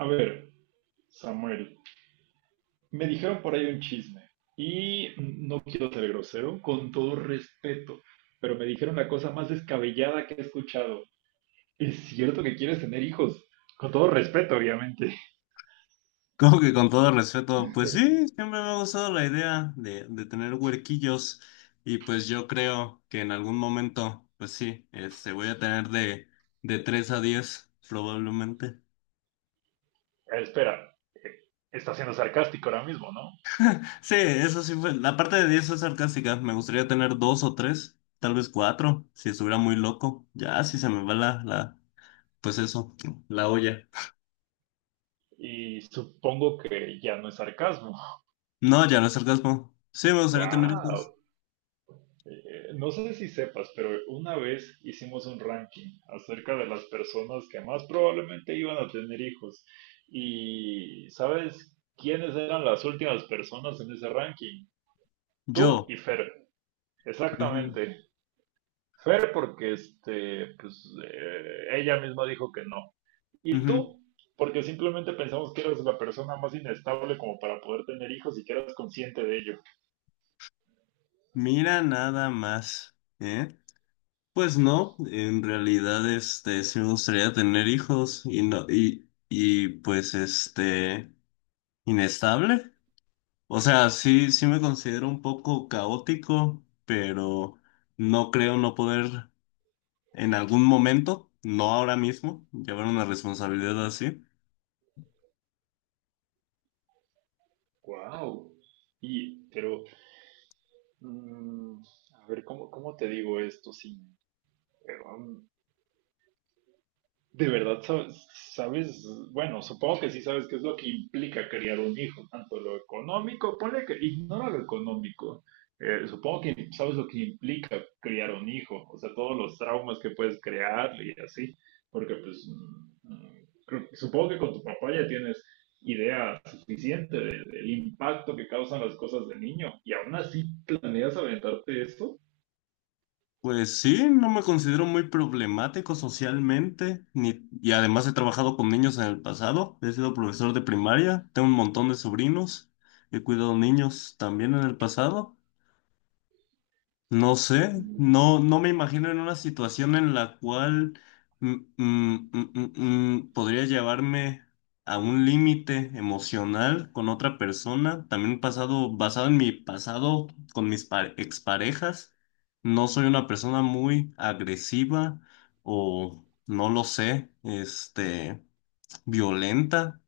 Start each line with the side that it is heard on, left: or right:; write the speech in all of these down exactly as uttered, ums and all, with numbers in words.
right: A ver, Samuel, me dijeron por ahí un chisme y no quiero ser grosero, con todo respeto, pero me dijeron la cosa más descabellada que he escuchado. ¿Es cierto que quieres tener hijos? Con todo respeto, obviamente.
left: Como que con todo respeto, pues sí, siempre me ha gustado la idea de, de tener huerquillos y pues yo creo que en algún momento, pues sí, este, voy a tener de, de tres a diez probablemente.
right: Eh, Espera, eh, está siendo sarcástico ahora mismo, ¿no?
left: Sí, eso sí fue, la parte de diez es sarcástica. Me gustaría tener dos o tres, tal vez cuatro, si estuviera muy loco, ya si se me va la, la, pues eso, la olla.
right: Y supongo que ya no es sarcasmo.
left: No, ya no es sarcasmo, sí, me gustaría tener hijos.
right: Wow. Eh, no sé si sepas, pero una vez hicimos un ranking acerca de las personas que más probablemente iban a tener hijos. ¿Y sabes quiénes eran las últimas personas en ese ranking? Tú
left: Yo,
right: y Fer,
left: ujú,
right: exactamente. Fer porque este, pues, eh, ella misma dijo que no. Y
left: ujú.
right: tú porque simplemente pensamos que eras la persona más inestable como para poder tener hijos y que eras consciente de ello.
left: Mira nada más, ¿eh? Pues no, en realidad este sí me gustaría tener hijos y no y y pues este inestable. O sea, sí sí me considero un poco caótico, pero no creo no poder en algún momento, no ahora mismo, llevar una responsabilidad así.
right: Wow. Y, pero Mm, a ver, ¿cómo, cómo te digo esto? Sin eh, um, de verdad sabes, sabes, bueno, supongo que sí sabes qué es lo que implica criar un hijo, tanto lo económico, ponle que ignora lo económico. eh, supongo que sabes lo que implica criar un hijo, o sea, todos los traumas que puedes crear y así, porque pues mm, mm, creo- supongo que con tu papá ya tienes idea suficiente de- del impacto que causan las cosas de niño y aún así planeas aventarte esto.
left: Pues sí, no me considero muy problemático socialmente, ni, y además he trabajado con niños en el pasado, he sido profesor de primaria, tengo un montón de sobrinos, he cuidado niños también en el pasado, no sé,
right: Mm.
left: no, no me imagino en una situación en la cual mm, mm, mm, mm, mm, podría llevarme a un límite emocional con otra persona, también pasado, basado en mi pasado con mis pa- exparejas. No soy una persona muy agresiva o no lo sé, este, violenta.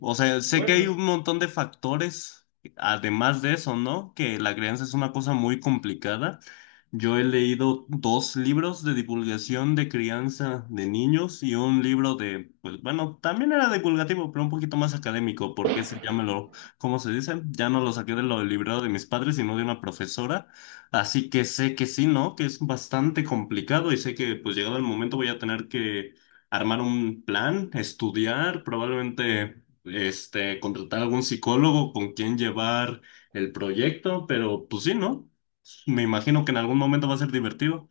left: O sea, sé que
right: Pues,
left: hay
right: es-
left: un montón de factores, además de eso, ¿no? Que la crianza es una cosa muy complicada. Yo he leído dos libros de divulgación de crianza de niños y un libro de, pues bueno, también era divulgativo, pero un poquito más académico, porque ese ya me lo, ¿cómo se dice? Ya no lo saqué de lo del librero de mis padres, sino de una profesora. Así que sé que sí, ¿no? Que es bastante complicado y sé que pues llegado el momento voy a tener que armar un plan, estudiar, probablemente este, contratar algún psicólogo con quien llevar el proyecto, pero pues sí, ¿no? Me imagino que en algún momento va a ser divertido.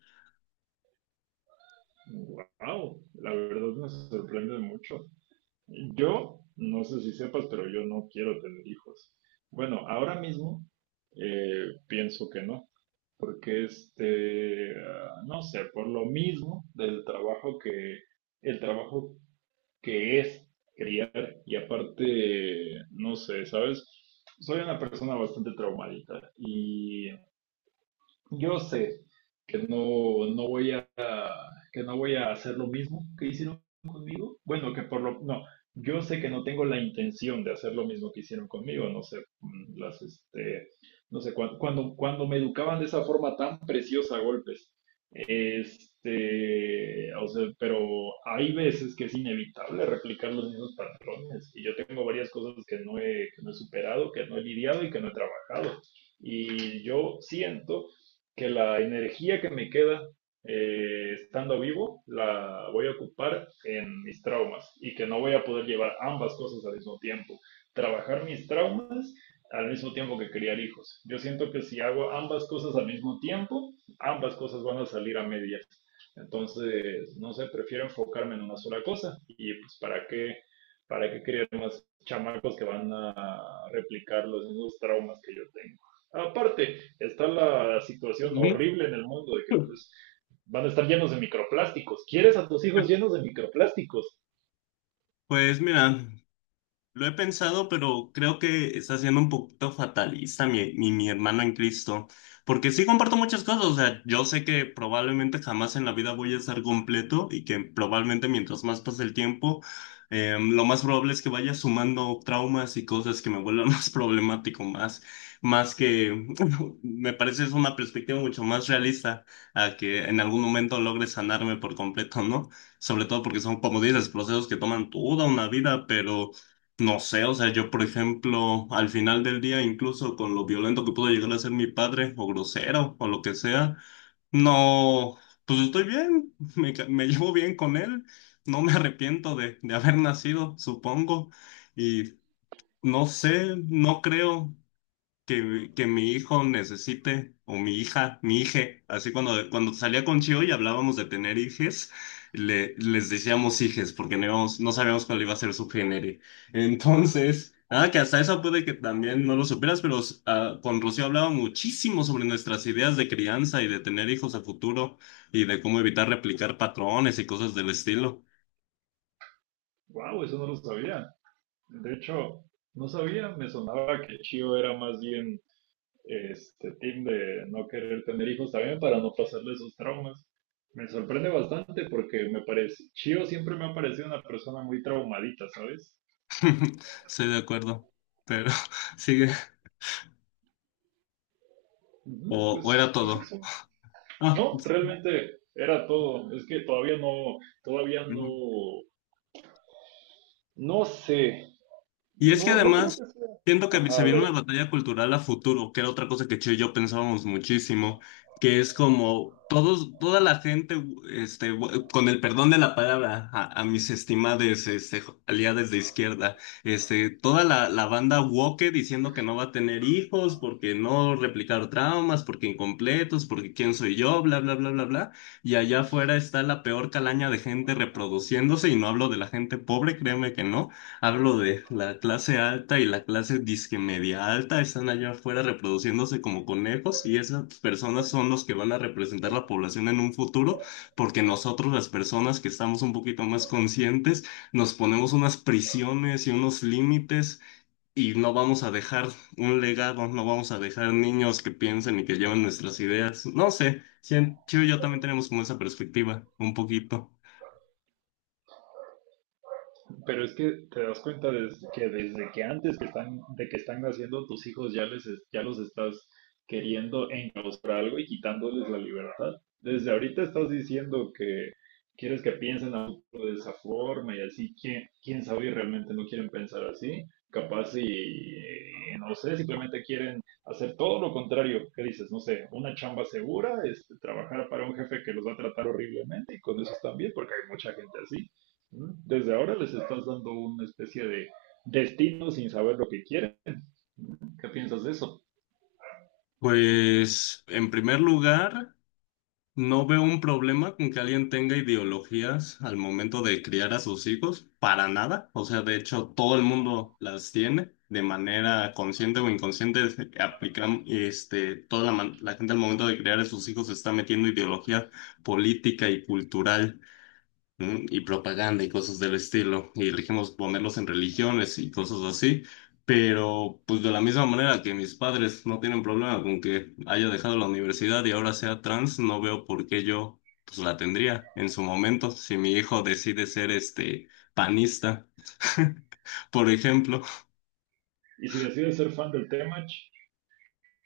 right: wow, la verdad me sorprende mucho. Yo, no sé si sepas, pero yo no quiero tener hijos. Bueno, ahora mismo eh, pienso que no, porque este, ah, no sé, por lo mismo del trabajo que, el trabajo que es, y aparte, no sé, ¿sabes? Soy una persona bastante traumadita y yo sé que no, no voy que no voy a hacer lo mismo que hicieron conmigo. Bueno, que por lo... No, yo sé que no tengo la intención de hacer lo mismo que hicieron conmigo, no sé, mm, las, este, no sé, cuan- cuando, cuando me educaban de esa forma tan preciosa a golpes, este, o sea, pero hay veces que es inevitable replicar los mismos patrones y yo tengo varias cosas que no he, que no he superado, que no he lidiado y que no he trabajado. Y yo siento que la energía que me queda eh, estando vivo la voy a ocupar en mis traumas y que no voy a poder llevar ambas cosas al mismo tiempo. Trabajar mis traumas al mismo tiempo que criar hijos. Yo siento que si hago ambas cosas al mismo tiempo, ambas cosas van a salir a medias. Entonces, no sé, prefiero enfocarme en una sola cosa y pues para qué, para qué crear más chamacos que van a replicar los mismos traumas que yo tengo. Aparte, está la situación
left: Ujú.
right: horrible en el mundo de que pues van a estar llenos de microplásticos. ¿Quieres a tus hijos llenos de microplásticos?
left: Pues mira. Lo he pensado, pero creo que está siendo un poquito fatalista mi, mi, mi hermano en Cristo, porque sí comparto muchas cosas, o sea, yo sé que probablemente jamás en la vida voy a estar completo y que probablemente mientras más pase el tiempo, eh, lo más probable es que vaya sumando traumas y cosas que me vuelvan más problemático, más, más que, me parece es una perspectiva mucho más realista a que en algún momento logre sanarme por completo, ¿no? Sobre todo porque son, como dices, procesos que toman toda una vida, pero. No sé, o sea, yo por ejemplo, al final del día, incluso con lo violento que pudo llegar a ser mi padre, o grosero, o lo que sea, no, pues estoy bien, me, ca- me llevo bien con él, no me arrepiento de, de haber nacido, supongo, y no sé, no creo que, mi- que mi hijo necesite, o mi hija, mi hije, así cuando, cuando salía con Chio y hablábamos de tener hijes, le, les decíamos hijes, porque no, íbamos- no sabíamos cuál iba a ser su género. Entonces, nada, que hasta eso puede que también no lo supieras, pero ah, con Rocío hablaba muchísimo sobre nuestras ideas de crianza y de tener hijos a futuro, y de cómo evitar replicar patrones y cosas del estilo.
right: Wow, eso no lo sabía. De hecho, no sabía, me sonaba que Chio era más bien este team de no querer tener hijos también para no pasarle esos traumas. Me sorprende bastante porque me parece, Chio siempre me ha parecido una persona muy traumadita, ¿sabes?
left: Estoy de acuerdo, pero sigue,
right: Ujú.
left: o,
right: Pues,
left: o era
right: pues
left: todo.
right: eso.
left: Ah.
right: No, realmente era todo. Es que todavía no, todavía no, no sé,
left: Y es que
right: no, no creo que
left: además
right: sea.
left: siento que
right: Ajá,
left: se
right: a
left: viene una
right: ver.
left: batalla cultural a futuro, que era otra cosa que Che y yo pensábamos muchísimo, que es como todos, toda la gente, este, bu- con el perdón de la palabra, a, a mis estimades este, jo- aliadas de izquierda, este, toda la, la banda woke diciendo que no va a tener hijos, porque no replicar traumas, porque incompletos, porque quién soy yo, bla, bla, bla, bla, bla. Y allá afuera está la peor calaña de gente reproduciéndose, y no hablo de la gente pobre, créeme que no. Hablo de la clase alta y la clase disque media alta están allá afuera reproduciéndose como conejos y esas personas son los que van a representar la población en un futuro porque nosotros las personas que estamos un poquito más conscientes nos ponemos unas prisiones y unos límites y no vamos a dejar un legado, no vamos a dejar niños que piensen y que lleven nuestras ideas. No sé, si Chivo y yo también tenemos como esa perspectiva, un poquito.
right: Pero es que te das cuenta des- que desde que antes que están, de que están naciendo tus hijos ya les, es- ya los estás queriendo encauzar a algo y quitándoles la libertad. Desde ahorita estás diciendo que quieres que piensen a futuro de esa forma y así, ¿quién, quién sabe y realmente no quieren pensar así? Capaz y, eh, no sé, simplemente quieren hacer todo lo contrario. ¿Qué dices? No sé, una chamba segura, este, trabajar para un jefe que los va a tratar horriblemente y con eso están bien porque hay mucha gente así. ¿No? Desde ahora les estás dando una especie de destino sin saber lo que quieren. ¿No? ¿Qué piensas de eso?
left: Pues en primer lugar. No veo un problema con que alguien tenga ideologías al momento de criar a sus hijos, para nada. O sea, de hecho, todo el mundo las tiene de manera consciente o inconsciente. Se Aplican, este, toda la, man- La gente al momento de criar a sus hijos se está metiendo ideología política y cultural, ¿no? Y propaganda y cosas del estilo, y elegimos ponerlos en religiones y cosas así, pero pues de la misma manera que mis padres no tienen problema con que haya dejado la universidad y ahora sea trans, no veo por qué yo pues la tendría en su momento, si mi hijo decide ser este panista, por ejemplo.
right: Y si decides ser fan del Temach,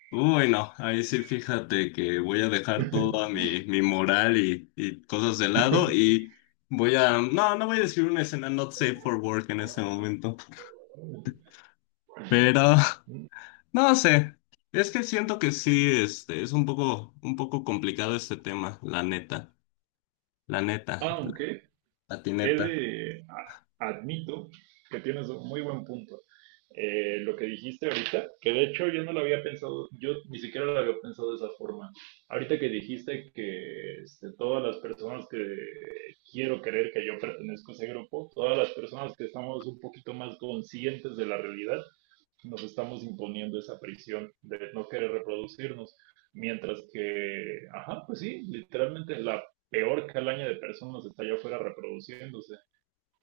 left: Uy, no, ahí sí fíjate que voy a dejar toda mi, mi moral y, y cosas de lado y voy a. No, no voy a decir una escena not safe for work en este momento, pero no sé, es que siento que sí, este, es un poco, un poco complicado este tema, la neta, la neta, la
right: aunque he
left: patineta.
right: de, a- admito que tienes un muy buen punto. Eh, lo que dijiste ahorita, que de hecho yo no lo había pensado, yo ni siquiera lo había pensado de esa forma. Ahorita que dijiste que este, todas las personas que quiero creer que yo pertenezco a ese grupo, todas las personas que estamos un poquito más conscientes de la realidad, nos estamos imponiendo esa prisión de no querer reproducirnos, mientras que, ajá, pues sí, literalmente la peor calaña de personas está allá afuera reproduciéndose.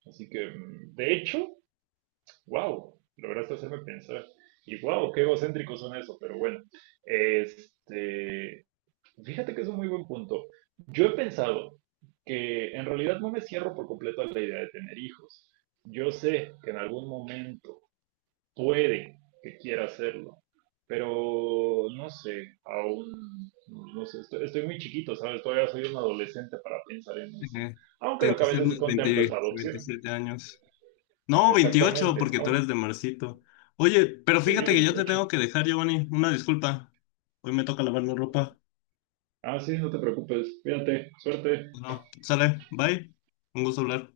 right: Así que, mm, de hecho, wow, lograste hacerme pensar. Y wow, qué egocéntricos son eso, pero bueno, este, fíjate que es un muy buen punto. Yo he pensado que en realidad no me cierro por completo a la idea de tener hijos. Yo sé que en algún momento puede que quiera hacerlo, pero no sé, aún, no sé, estoy, estoy muy chiquito, ¿sabes? Todavía soy un adolescente para pensar en eso.
left: Ujú. Te
right: Aunque lo que a veces sí
left: entusiasmas
right: contemplo es
left: veinte,
right: la adopción,
left: veintisiete años. No, veintiocho,
right: exactamente.
left: porque tú
right: Aunque,
left: eres de Marcito. Oye, pero
right: sí,
left: fíjate que yo te
right: veintiocho.
left: tengo que dejar, Giovanni. Una disculpa. Hoy me toca lavar la ropa.
right: Ah, sí, no te preocupes, cuídate, suerte.
left: No, sale. Bye. Un gusto hablar.